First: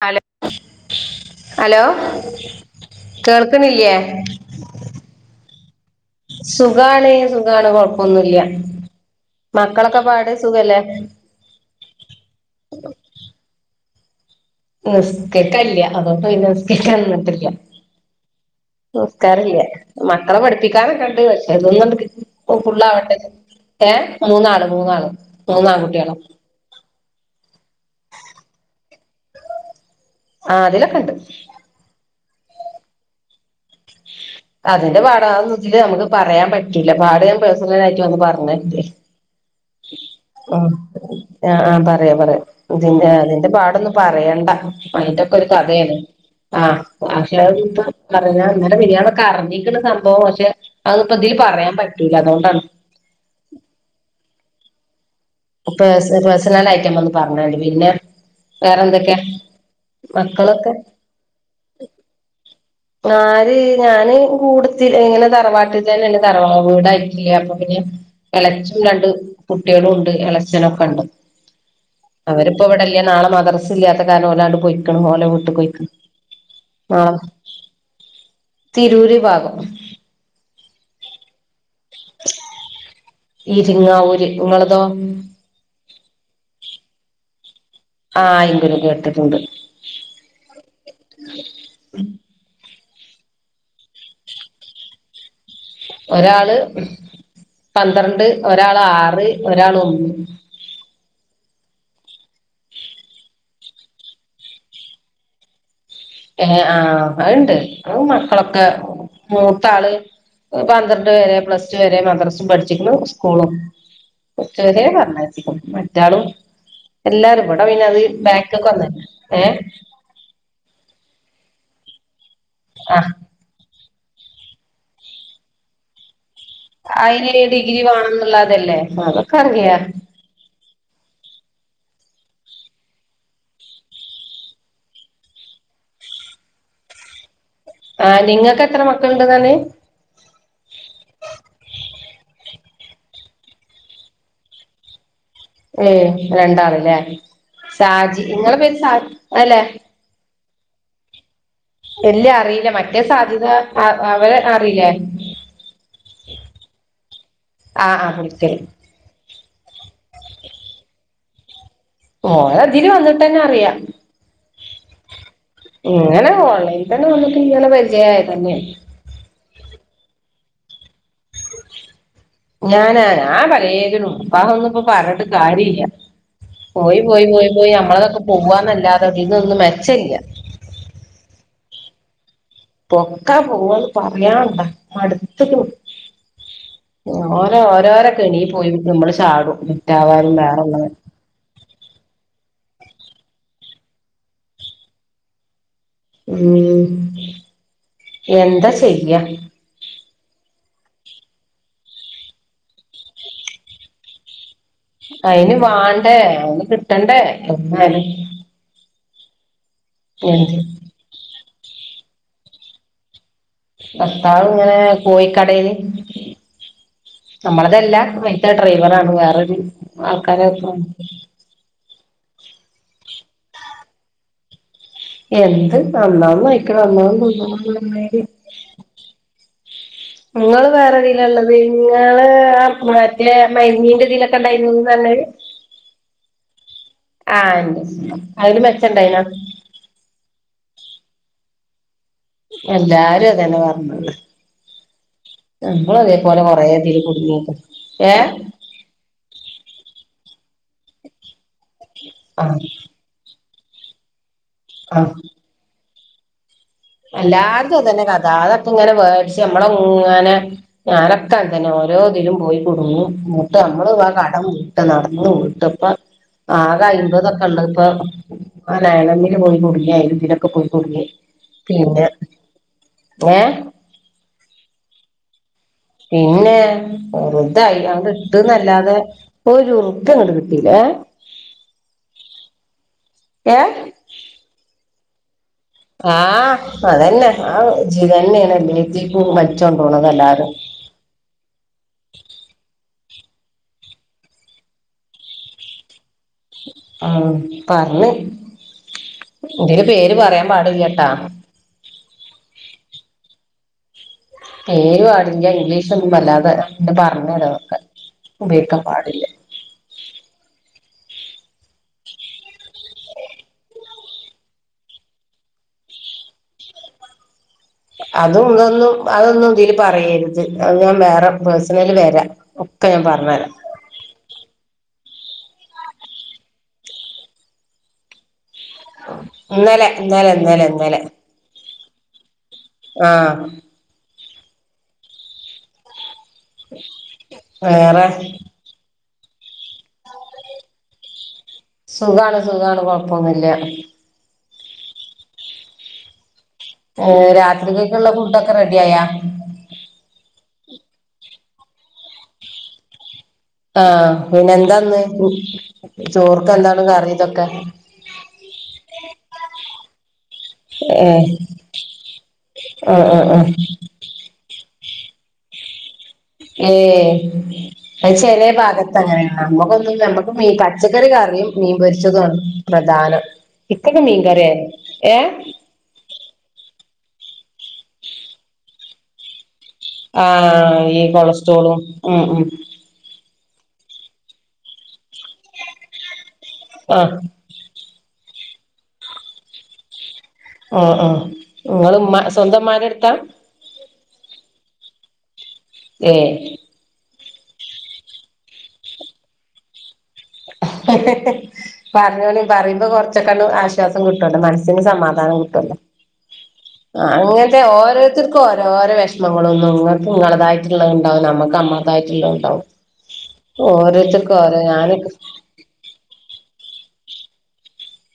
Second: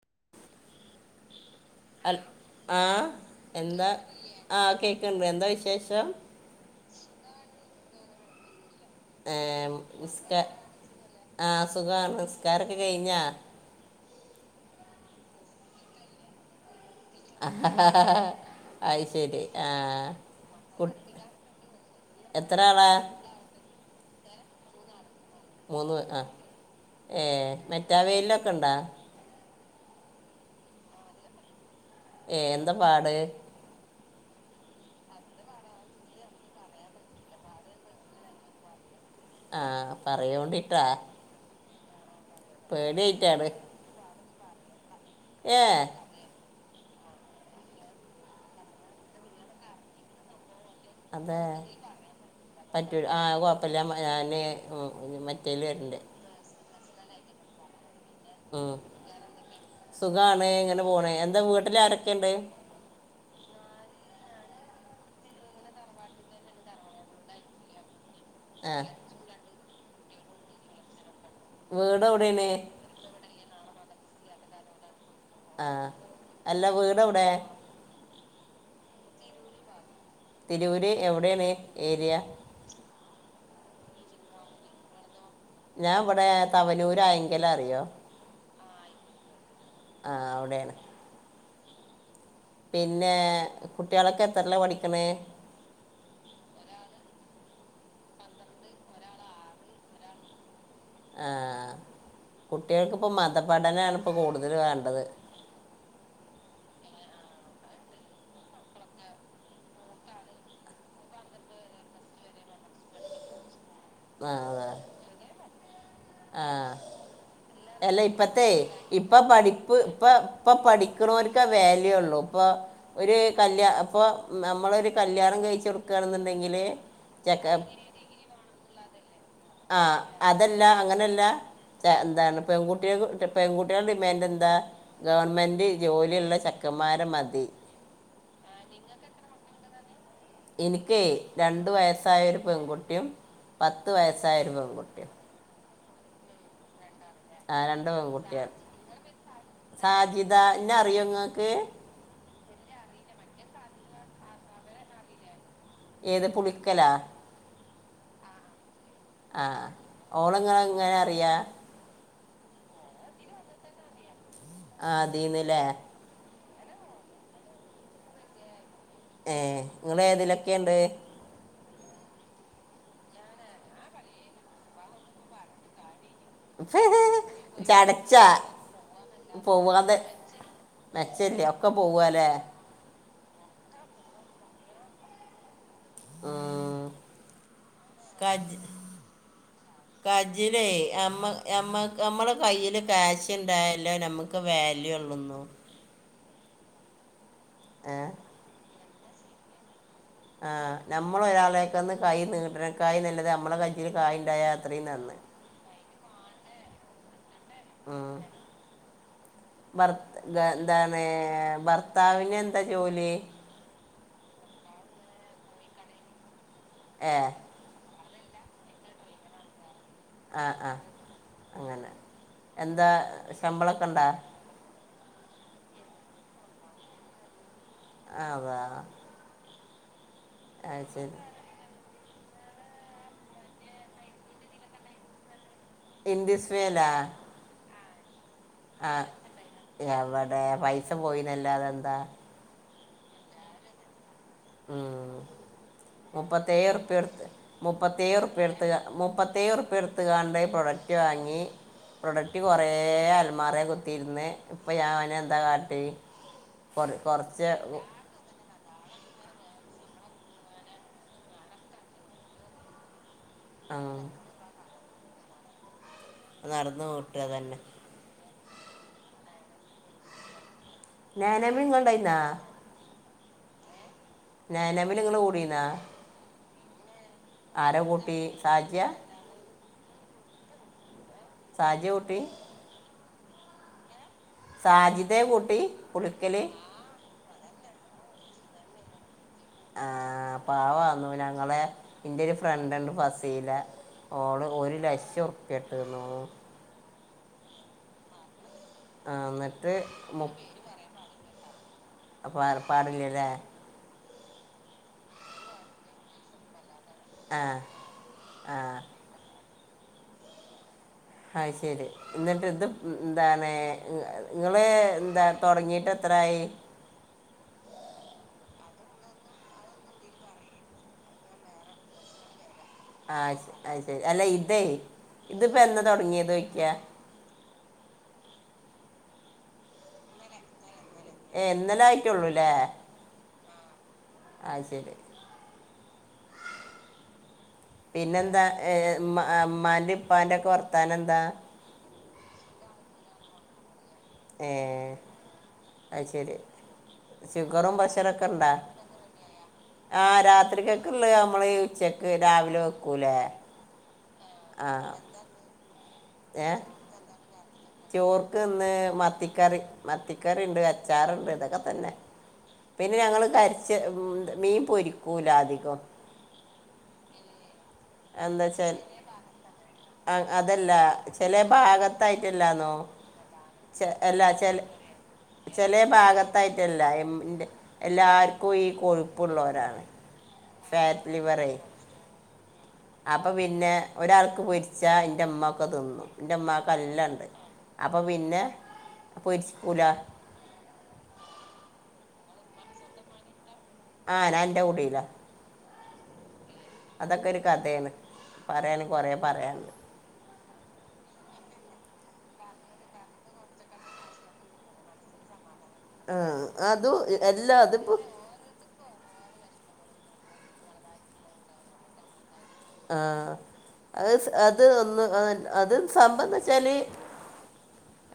നല [unintelligible] അൽ ആ എന്താ കേൾക്കണില്ലേ ആ കേക്കിണ്ട് എന്താ വിശേഷം? സുഖാണേ സുഖാണ് കൊഴപ്പൊന്നില്യ. എം നിസ്കാ ആ സുഖാണ് നിസ്കാരൊക്കെ കഴിഞ്ഞാ നിസ്ക്കക്കല്യ അതോണ്ട്പിന്നെ നിസ്കക്കന്നിന്നിട്ടില്ല. അത് ശരി നിസ്കാരില്ലാ ആ മക്കളെ കു- പഠിപ്പിക്കാനൊക്കെണ്ടെ പക്ഷെ അതൊന്നും എത്ര [unintelligible] ആളാ ഫുള്ളാവട്ടെ ഏ മൂന്നാള് മൂന്നാള്. മൂന്ന് മൂന്നാൺകുട്ടികളാ ആ ഏ മറ്റാവെയിലൊക്കൊ ണ്ടാ? ആ വെയിലൊക്കൊണ്ട്. ഏ എന്താ പാട് [unintelligible] അതിന്റെ പാടാ അതൊന്നും ഇതില് നമുക്ക് പറയാൻ പറ്റൂല്ല പാടെ ഞാൻ പേഴ്സണലായിട്ട് വന്ന് പറഞ്ഞല്ലേ ആ പറയോണ്ടിട്ടാ പറയാം പറയാം ഇതിന്റെ പേടിയായിട്ടാണ് അതിന്റെ പാടൊന്നും പറയണ്ട. അയിന്റൊക്കൊരു ഏ കഥയാണ് ആ പക്ഷെ ഇ പറഞ്ഞാ ഇന്നലെ ബിരിയാണൊക്കെ അറിഞ്ഞിരിക്കണ സംഭവമാ പക്ഷെ അതിപ്പോ ഇതില് അതെ പറയാൻ പറ്റൂല അതുകൊണ്ടാണ് പറ്റൂല്ല ആ കൊയപ്പില്ല ഞാനെ ഉം പേ പേഴ്സണലായിട്ടെ ഞാൻ വന്നെ പറഞ്ഞണ്ട് പിന്നെ ഉ വേറെ എന്തൊക്കെയാ സുഖാണേ മക്കളൊക്കെ ഇങ്ങനെ പോണേ എന്താ വീട്ടില് ആരൊക്കെയുണ്ട് ആരേ ഞാനെ കൂടത്തിലിങ്ങനെ തറവാട്ടിൽ തന്നെ അങ്ങെ തറവാ വീടായിട്ടില്ലേ അപ്പൊ പി എളച്ചും ആ രണ്ട് കുട്ടികളും ഉണ്ട് എ ളച്ചനൊക്കെണ്ട് വീട് എവിടെയാണ് അവരിപ്പോ ഇവിടെല്ല നാളെ മദ്രസ് ഇല്ലാത്ത കാരണം ഒരാണ്ട് പോയി ഓലെ വീട്ടിക്ക് ആ പ്പോയി അല്ല ആ വീട് എവിടെ തിരൂര് ഭാഗം തിരൂർ ര് എവിടെയാണ് ഏരിയ ഇരിങ്ങാവൂര് നിങ്ങളതോ ഞാൻ ഇവിടെ തവനൂര് ആയെങ്കിലറി ആ ആയിങ്കരു കേട്ടിട്ടുണ്ട് ആ അവിടെയാണ് ഉം പിന്നെ കുട്ടികളൊക്കെ എത്രിലാ പഠിക്കണ് ഒരാള് പന്ത്രണ്ട് ഒരാളെ ആറ് ഒരാളെ ഒന്ന് ആ കുട്ടികൾക്കിപ്പോ മത പഠനാണിപ്പോ കൂടുതലു വേണ്ടത് ഏ ആ അയുണ്ട് അതു മക്കളൊക്കെ മൂത്താള് പന്ത്രണ്ട് വരെ പ്ലസ് ടു വരെ മദ്രസും പഠിച്ചിരിക്കുന്നു സ്കൂളും ആ ഉച്ച അതെ വരേ പറഞ്ഞയച്ചും മറ്റാളും ആ എല്ലാരും ഇവിടെ പിന്നെ അത് അല്ല ഇപ്പത്തേ ബാക്ക്ക്ക് വന്നല്ലേ ഇപ്പ ഏഹ് പഠിപ്പ്‌ ഇപ്പൊ ഇപ്പ പഠിക്കണോർ ഒക്കെ വാലിയൂ ഉള്ളൂ ഇപ്പൊ ആഹ് ഒരു കല്യാണം ഇപ്പ നമ്മളൊരു കല്യാണം കഴിച്ച കൊടുക്കയാണെങ്കിൽ അയിന് ഈ ഡിഗ്രി വേണംന്നുള്ളതല്ലേ അറിയാ ആ അതല്ല അങ്ങനല്ല ഇതെ എന്താണ് പെൺകുട്ടികക്ക് പെൺകുട്ടികളുടെ ഡിമാന്റെന്താ ഗവൺമെന്റ് ജോലിയുള്ള ചെക്ക കുമാരമതി ആഹ് നിങ്ങക്ക് എത്ര മക്കളുണ്ട്ന്നർഞ്ഞ് എനിക്കേ രണ്ടു വയസ്സായൊരു പെൺകുട്ടിയും പത്ത് വയസ്സായിരുന്നു പെണ്കുട്ടി ഏ രണ്ടാളല്ലേ ആ രണ്ട് ഷാജി പെൺകുട്ടികൾ നിങ്ങളെ പേര് ഷാജി അല്ലേ എന്താ ഇന്ന അറിയോ നിങ്ങൾക്ക് എല്ല അറിയില്ല മറ്റേ സാധ്യത അവരെ അറിയില്ലേ ഏത് പുളിക്കലാ ആആ പുളിക്കൽ ആ ഓളങ്ങങ്ങനെ അറിയാ ഓളെ ഇതില് വന്നിട്ട് തന്നെ അറിയാം ആ തീന്നല്ലേ ഇങ്ങനെ [unintelligible] ഇങ്ങനെ പരിചയ ആയതന്നെ ഏ നിങ്ങളെ ഏതിലൊക്കെുണ്ട് ഞാനാ ആ പലയതിനുംപ്പഹ ഒന്നും ഇപ്പൊ പറഞ്ഞിട്ട് കാര്യ ഇില്ല പോയി പോയി പോയി പോയി ചടച്ച നമ്മളതൊക്കെ പോവാന്നല്ലാതെ ഇതി ന്നോന്നും പോവാതെ മെച്ചില്ല മെച്ചല്ലേ ഒക്കെ പോവല്ലേ പൊക്കാ പോവന്ന് പറയാണ്ടാ മട്ത്ത്ക്ക്ണ് ആ ഓരോ ഓരോരോക്കെ കേണീ പോയിട്ട് നമ്മള് ചാടും വിറ്റാവാനും വേറെള്ളത് നമ്മുടെ കയ്യിൽ കാശുണ്ടായല്ലോ നമുക്ക് വാല്യൂ ഉള്ളുന്നു മ് എന്താ ചെയ്യ ആ നമ്മള ഒരാളെക്കന്ന് കൈ നീട്ട് നെ കായ് നല്ലത് നമ്മളെ കഞ്ചിൽ കായ ഉണ്ടായ അയിന് വാണ്ടേ അയിന് കിട്ടണ്ടേ ഉം [unintelligible] ഭർ എന്ത് എന്താണ് ഭർത്താവിന എന്താ ജോലി ഭത്താാവും ഇങ്ങനെ പോയിിക്കടൽ ഏ നമ്മളതല്ല മത്ര ഡ്രൈവർാണ് വേറൊരു ആൾക്കാര ആ ആ [unintelligible] അങ്ങനെ എന്താ ശമ്പളൊക്കെ ണ്ടാ എന്ത് അന്നാന്ന് നയിക്കണം അന്നന്ന് [unintelligible] ആ [unintelligible] നിങ്ങള്ൾവേറെതില ള്ളത് നിങ്ങള് മറ്റ മനീന്റെ ഇതിലൊക്കെ ഉണ്ടായി [unintelligible] എന്ന്ദിസ് വേല അതിന് മെച്ചണ്ടായിനാ എവിടെ പൈസ പോയിന്നല്ല അതെന്താ എല്ലാരും അതന്നെ പറഞ്ഞത് മ് നമ്മളും അതേപോലെ മുപ്പത്ത കൊറേ ർ ഇതില് പർ കുടുങ്ങീക്ക്ണ് മുപ്പത്തിേർ ഏഹ് പർ മുപ്പത്തേർ പർ ത്തുകാണ്ട് ഈ പ്രൊഡക്റ്റ് വാങ്ങി പ്രൊഡക്റ്റ് ആഹ് കുറേ അൽമാറ കുത്തിയിരുന്ന് ഇപ്പൊ ഞാനെ എന്താ കാട്ടി കൊറ കൊറച്ച് എല്ലാർക്കും അതന്നെ കഥ [unintelligible] ഇങ്ങനെ മേടിച്ച് നമ്മളെ ഇങ്ങനെ ഞരൊക്കാ തന്നെ ഓരോ ഇതിലും പോയി കുടുങ്ങു മങ്ങോട്ട് നമ്മള് ആഹ് ആ കടംട്ട് നടന്ന വട്ടപ്പ ആ നടന്ന് വീട്ടുക കഴമ്പതൊക്കെ തന്നെ ഉണ്ട് ഇപ്പൊ ആ നയണമ്മില് പോയി കുടുങ്ങിയായി ഇതിലൊക്കെ പോയി [unintelligible] ണ്ടായിന്നാ ഏ ഞാ നവിൽ ഇങ്ങനെ കൂടന്നാ പിന്നെ വറുതായി അണ്ട് കൂട്ടി സാജിയ ഇട്ട്ന്നല്ലാതെറു [unintelligible] കിട്ടീല്ലഏ സാജി ഊട്ടി ഏ സാജിതേ. ആഹ് അതന്നെ ആ ജ് ത. [unintelligible] ആഹ പവാന്നു ഞങ്ങളെ എന്റെ ഒരു ഫ്രണ്ട്ണ്ട് ഫ. സീല ഓള് ഒരു ലക്ഷം ഉർപ്പ്യ ട്ടുന്നു. ആഹ പർഞ്. ആ, എന്നിട്ട് എതില് പേര് പറയാൻ പാടില്ലട്ടാ. [unintelligible] ലേ. പേരും ആടില്ല ഇംഗ്ലീഷൊന്നും വല്ലാതെ. ന്ന് ആ പറഞ്ഞരാ അതൊക്കെ ആ ഉപയോഗിക്കാൻ പാടില്ല. ആ് ശരി എന്നിട്ട് ഇത് എന്താണ് നിങ്ങള് എന്താ തുടങ്ങിട്ട് എ ത്ത് എത്രയി. അതും ഇതൊന്നും അതൊന്നും ഇതില് പറയരുത് അത് ഞാൻ വേറെ പേഴ്സണല് വരാ. ആ അ ശരി അല്ല ഇതെ ഇതിപ്പോ എന്നാ തുടങ്ങിയത് ഓയിക. ഇന്നലെ ഇന്നാലെ ഇന്നാലെ ഇന്നാലെ. ഏ എന്നലെ ആയിട്ടള്ളൂല്ലേ? ആഹ. ആഹ ശരി. ഉം. പിന്നെന്താ ഏ അമ്മാന്റെ ഉപ്പാന്റെ ഒക്കെ വർത്താന എന്താ? സുഖമാണ് സുഖമാണ് കൊഴപ്പൊന്നില്ല. ഏ അശരി. ഏ രാത്രികൊക്കുള്ള ഫുഡൊക്കെ റെഡിആയാ. ആഹ രാത്രിക്കൊക്കള്ള നമ്മള് ഉച്ചക്ക് രാവിലെ വെക്കൂലേ. ആഹ പിന്നെ ആ എന്താന്ന് മം ഏ ചോർക്കെന്താണ് കറി ഇതൊക്കെ? ചോർക്ക് ഇന്ന് മത്തിക്കറി, മത്തിക്കറിണ്ട് ഏഹ് അച്ചാറണ്ട് ഇതൊക്കെ തന്നെ. പിന്നെ ആഹ് ഞങ്ങൾ ആഹ് ആഹ് കരിച്ച്, മീൻ പൊരിക്കൂല അധികവും. ഏ. അത് എന്താ ചെലേ വെച്ചാൽ ഭാഗത്ത് അങ്ങന ആണ്., നമ്മൾക് ഒന്നും ഞമ്മക്ക് ഈ അതല്ല പച്ചക്കറി ചില കറിം മീൻ പൊരിച്ചതും ആണ് പ്രദാനം. ച [unintelligible] അല്ലാ ചെല ചെലേ ഭാഗത്ത്. ത്തായിട്ടല്ല എന്റെ [unintelligible] എല്ലാവർക്കും ഈ കൊഴുപ്പുള്ളവരാണ്. ആ ഈ ഫാറ്റ് കൊളസ്ട്രോളും ഉം ഉം. അപ്പൊ പിന്നെ ഒരാൾക്ക് പൊരിച്ചാ എന്റെ അമ്മമാക്കെ തിന്നു എന്റെ അമ്മാക് ആഹ് ന്നല്ലണ്ട്. അപ്പൊ പിന്നെ പൊരിച്ചുകൂലാന്ന് ആ ആ നിങ്ങൾ ഉമ്മ സ്വന്തം ഉമ്മാന്റെ എടുത്താ. ആഹ ഞാൻ എന്റെ കൂടില. ഏ. അതൊക്കെ ഒരു കതെയാണ് പറാണെങ്കി കൊറേ പറ്യാൺണ്ട്. ഏഹ് ഹെ ഹെ പറഞ്ഞോളി പറയുമ്പോ കുറച്ചൊക്കണ്ണ്ട് ആശ്വാസം ക്ട്ടോലൊ മനസ്സിന് സമാധാനം കിട്ടോലൊ. ആ, അതും എല്ലാം അങ്ങനത്തെ അതിപ്പോൾ ഓരോരുത്തർക് ഓരോ ഓരോ വിഷമം. [unintelligible] ന്നു ങ്ങക്ക്ഇളതായിട്ട്ള്ളത് ഉണ്ടാവും നമ്മക്ക്ന്നമ്മളതായിട്ടുള്ളതും [unintelligible] അത് ഓരോരുത്തർക്ക് സ- ഓരോ അത് ഒന്ന് ഞാനൊക്കെ അത് അത് സംഭവം എന്താന്ന് വെച്ചാല്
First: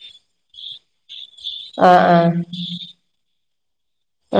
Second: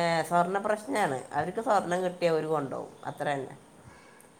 എഹ് സ്വർണ പ്രശ്നാണ്. അവർക്ക് സ്വർണം ആഹ് കിട്ടിയാ അവര് ആഹ് കൊണ്ടോവും അത്രതന്നെ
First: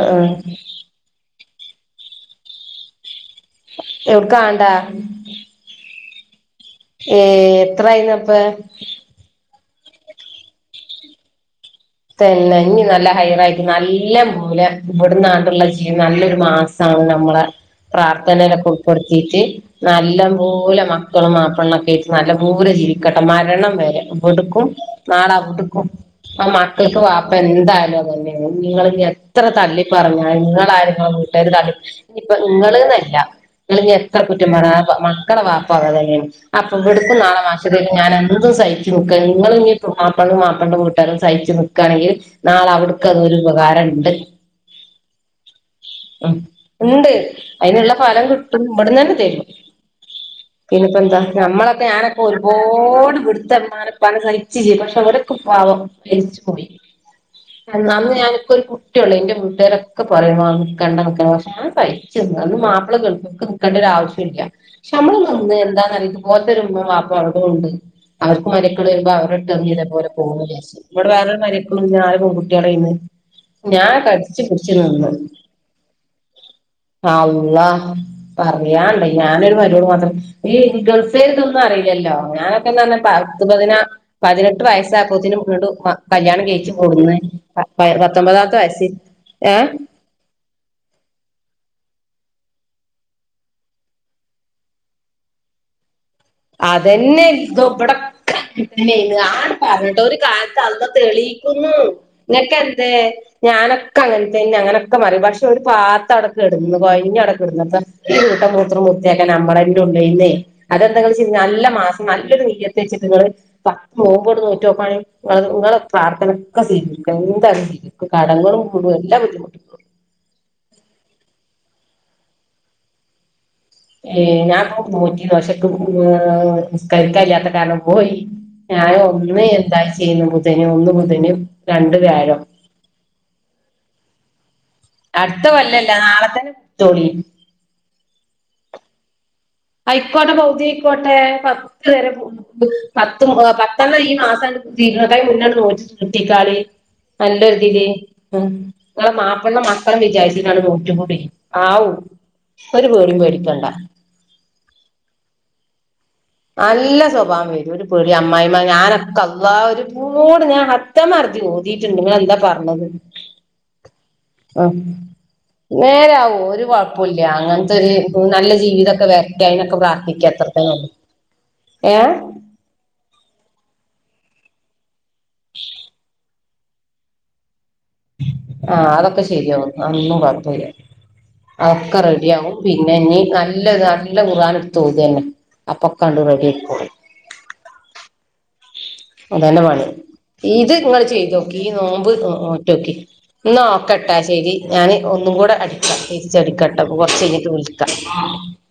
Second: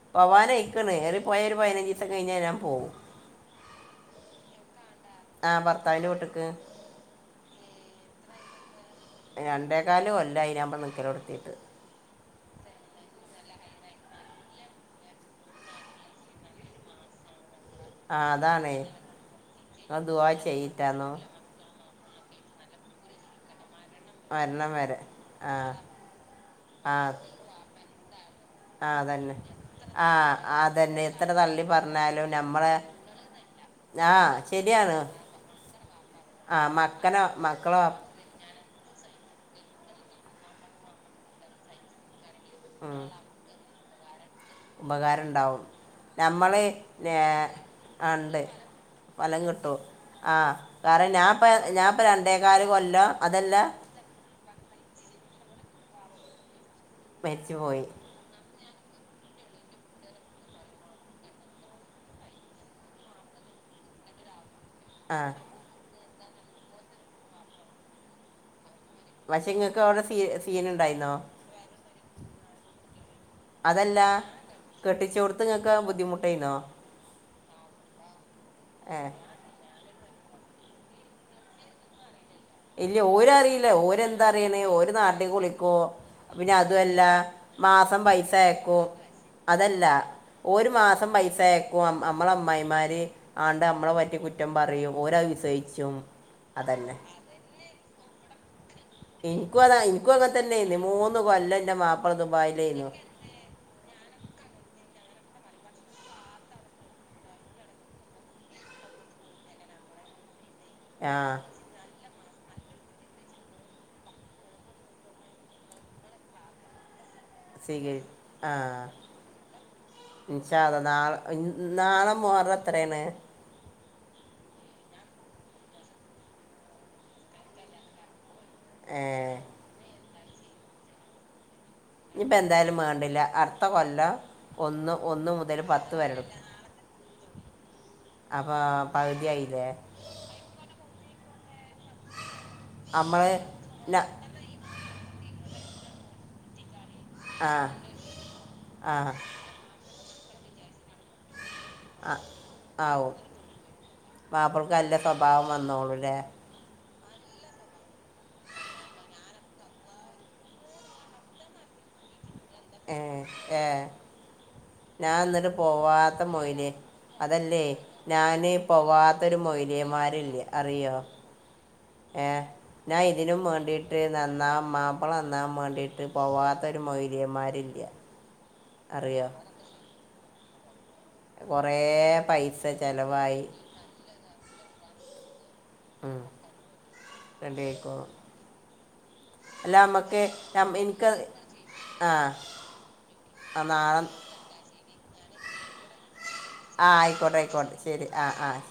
ആഹ് ആഹ് പോവാനായിക്ണ് ഏറി പോയൊ ഒരു പതിനഞ്ചിസം കഴിഞ്ഞാ ഞാൻ പോവും. എവ്ട്ക്ക ആൺണ്ടാ. ആഹ ഭർത്താവിന്റെ വീട്ടിക്ക് ഏ എത്രായിന്നപ്പ. രണ്ടേ കാല് കൊല്ലായി ഞാൻ ഇപ്പോൾ നിൽക്കലുകൊടുത്തീട്ട് തെന്നെ ഇഞ്ഞി നല്ല ഹൈറായിട്ട് നല്ലം പോലെ ഇവട്ന്നാണ്ട്ള്ള ജീവി നല്ലൊരു മാസമാണ് നമ്മള ആ പ്രാർത്ഥനയിലൊക്കെ അതാണ് ഉൾപ്പെടുത്തിട്ട് നിങ്ങൾ നല്ല ദുആ പോലെ ചെയ്യിട്ടാന്നോ മക്കളും മാപ്പിളൊക്കെ [unintelligible] നല്ല പോലെ ചിരിക്കെട്ട മരണം വരെ ടുക്കും മരണം വരെ ആ നാളാടുക്കും ആ [unintelligible] ആ നിങ്ങക്ക് വാപ്പ എന്തായാലും അത് തന്നെ ആണ് നിങ്ങൾ ആ ഇനി അതന്നെ എത്ര തള്ളി ആ പറഞ്ഞാലും നിങ്ങള ആരും അതന്നെ നിങ്ങടെ എത്ര വീട്ടുകാർ തള്ളി പറഞ്ഞാലും ഇയിപ്പ നമ്മളെ നിങ്ങളുന്നല്ല നിങ്ങൾ ഇനി ആ എത്ര കുറ്റംപറഞ്ഞാലും ശരിയാണ് മക്കളുടെ പാപ്പാ അത് തന്നെ ആണ്. ആ അപ്പ ഇവിടുക്കും മക്കനെ നാളെ മക്കളെ [unintelligible] ഞാനെന്ത് എന്തും സഹിക്കും ഇക്കൈങ്ങളിനിപ്പോൾ വാപ്പനയും വാപ്പന്റെ വീട്ടുകാരെയും സഹിച്ച് നിക്കാണെങ്കിൽ നാളെ ഉം, അവിടുക്ക അതൊരു ഉപകാരമുണ്ട് ഉപകാരം ഉണ്ടാവും ഉം നമ്മൾ ഉണ്ട് അയിനുള്ള ഫലം ഉണ്ട് കിട്ടും ഇവിടന്ന് തന്നെ ഫലം തെരും കിട്ടും ആ പിന്നെപ്പോ കാരണം എന്താ ഞാൻ ഇപ്പം നമ്മളൊക്കെ ഞാൻ ഇപ്പം ഞാനൊക്കെ രണ്ടേകാല് കൊല്ലം ഒരുപോട് ഇവിടുത്ത അതെല്ലാം ഉമ്മാനാ ഉപ്പാനയും സഹിക് പക്ഷെ [unintelligible] ഇവരൊക്കെ പാവം എരിച്ചു പോയി മരിച്ചു പോയി എന്നാന്ന് ഞാനൊക്ക ഒരു [unintelligible] റ്റുള്ളൂ എന്റെ വീട്ടുകാരൊക്കെ പറയണ് ആ നിക്കണ്ട നിക്കണ്ട പക്ഷെ ഞാൻ സഹിച്ച് നിന്ന് എന്റെ മാപ്പള ഗൾഫിക്ക് നിക്കാണ്ട് അതിന്റെ ആവിശ്യയില്ല പക്ഷെ നമ്മൾ ആ അന്നേ എന്താനറിയുവോ ഇതുപോലത്തെ ഉമ്മയും വാപ്പായും ഉള്ളത് കൊണ്ട് അവർക്ക് [unintelligible] ഇവിടെ വരുമ്പോൾ അവരുടെ പക്ഷേ അടുത്ത് നിങ്ങൾക്ക് അവിടെ ഇതേകണക്ക് സീ പോകുന്ന് സീൻ വിചാരിച് ഉണ്ടായിരുന്നോ [unintelligible] ആറു പെൺകുട്ടികൾ ആയിരുന്നു അതല്ല കെട്ടിച്ച കൊടുത്തിങ്ങക്ക് ബുദ്ധിമുട്ടായിന്നോ അള്ളാ ഏ പറയാനുണ്ടോ ഞാനൊരു [unintelligible] മാത്രം ഈ ഗൾഫിലേക്ക് ഇതൊന്നും അറിയില്ലല്ലോ ഞാനൊക്കെ എന്നാന്നോ ഇല്ല പത്ത് ഓരറിയില്ല പതിന ഓരെന്താ പതിനെട്ട് അറിയണേ ഓര് വയസ്സ് ആ നാട്ടിൽ കൊച്ചിന് ഇങ്ങട് കുളിക്കോ മ പിന്നെ കല്യണംകഴിച്ചു അതുമല്ല കൊണ്ടുന്നെ മാസം [unintelligible] പൈസ പത്തൊമ്പതാമത്തെ അയക്കും വയസ്സിൽ ഏ അതല്ല ഒരു മാസം പൈസയക്കും നമ്മളെ അമ്മായിമാർ ആണ്ട് നമ്മളെ പറ്റിയ കുറ്റം പറയും ഓര വിശയി പിച്ചും [unintelligible] അതെന്നെ ഇബടൊക്ക [unintelligible] ആട് എനിക്കും അതാ പറഞ്ഞിട്ട് എനിക്കും ഒരു അങ്ങനെ തന്നെ കാലത്ത് ആയിരുന്നു അഥ മൂന്ന് കൊല്ലം തെളിയിക്കുന്നു എൻ്റെ മാപ്പിള നിനക്കെന്തേ ദുബായിലായിരുന്നു ഞാൻ അതൊക്കെ അങ്ങനതന്ന അങ്ങന ഒക്കെ [unintelligible] പക്ഷ ഒരു പാത്ത അടക്ക ഇടുന്നു കൊഴഞ്ഞ അടക്ക ഇടുന്നു അപ്പൊ ഈ കൂട്ട മൂത്രം മുത്തിയാക്കാൻ നമ്മളെറെ ഉണ്ടന്നേ ആ നല്ല മാ നല്ലൊരു നീയത്ത വെച്ചിട്ട പത്ത് മോൻ്പോട് നൂറ്റ നോക്കയാണെങ്ക നിങ്ങെട പ്രാർത്ഥന ഒക്കെ ചെയ് എന്താ സ്വീകരി ആ കടങ്ങളും കൂടും എല്ലാം ബുദ്ധിമുട്ടള്ളു നണും മോർത്രന ഏ ഞാൻ പോറ്റി വശക്കർ ക കഴിയാത്ത കാലം പോയി. ഞാൻ ഏ ഒന്ന് എന്തായി ചെയ്യുന്നു ബുധന് ഒന്ന് ബുധനും ഇപ്പ എന്തായാലും വേണ്ടില്ല അർത്ത കൊല്ലം ഒന്ന് ഒന്ന് അടുത്ത മുതൽ വല്ലല്ല പത്ത് വരെ നാളെ തന്നെത്തോളി അപ്പ പകുതിയായി ഐക്കോട്ടെ ബൗതി ഇക്കോട്ടെ പ പരെ നമ്മൾ പത്തും പത്തെെണ്ണണം ഈ മാസീന്നത് ഇരുപത് മുന്നാണ് നോ കുട്ടിക്കാളി ആ നല്ലരുതിൽ ഉ ആ നെ മാപ്പി മക്കളും വിചാരിച്ച [unintelligible] റ്റപൂടി ആ ഒരു പേടും പേടിക്കണ്ട ഗല്ല സ്വഭാവം വന്നോളില്ല നല്ല സ്വഭാവം വരും ഒരു പേടി അമ്മായി ഞാനൊക്കെ അള്ള ഒരു കൂട് ഞാൻ [unintelligible] ഓതി ന്ത പ ഏ ഏ ആ ഞാൻ എന്നിട്ട് പോവാത്ത നേരവു ഒരു മൊയില് കുഴപ്പില്ല അതല്ലേ അങ്ങനത്തെ ഒരു ഞാൻ നല്ല ജീവിതമൊക്കെ വേറെ പോവാത്തൊരു ക്കന മൊയിലേമാരില്ലേ കബരാത്തിക്കത്രത്തെ അറിയോ ഏ ഞാൻ ഇതിനും വേണ്ടിട്ട് നന്നാം മാപ്പള നന്നാൻ വേണ്ടിട്ട് പോവാ ഒരു മൊലിയെമാരില്ല ആ അതൊക്കെ ശരിയാവുന്നു അന്നും കുഴപ്പില്ല കുറേ അതൊക്കെ റെഡിയ ആകും പൈസ പിന്നെ ഇനീ ചിലവായി നല്ലത് നല്ല കുറൻ എടുത്തു ഓതിയെന അപ്പക്കണ്ടു റെഡിക്കി രണ്ട് പേർക്കും അല്ല അതനവാണി നമുക്ക് ഇത് നിങ്ങൾ എനിക്ക് ചെയ്തോക്കി ഈ ആ നോമ്പ്റ്റ നോക്കി ഇന്ന് ആ നാളെ നോക്കട്ടാ ശെരി ഞാന് ഒന്നുംകൂടെ അടിക്കാ ആ തിരിച്ചടിക്കട്ടപ്പ ആയിക്കോട്ടെ കൊറച്ചയ്ഞ്ഞിട്ട് ആയിക്കോട്ടെ വിളിക്ക ശരി ആ ആ ശരി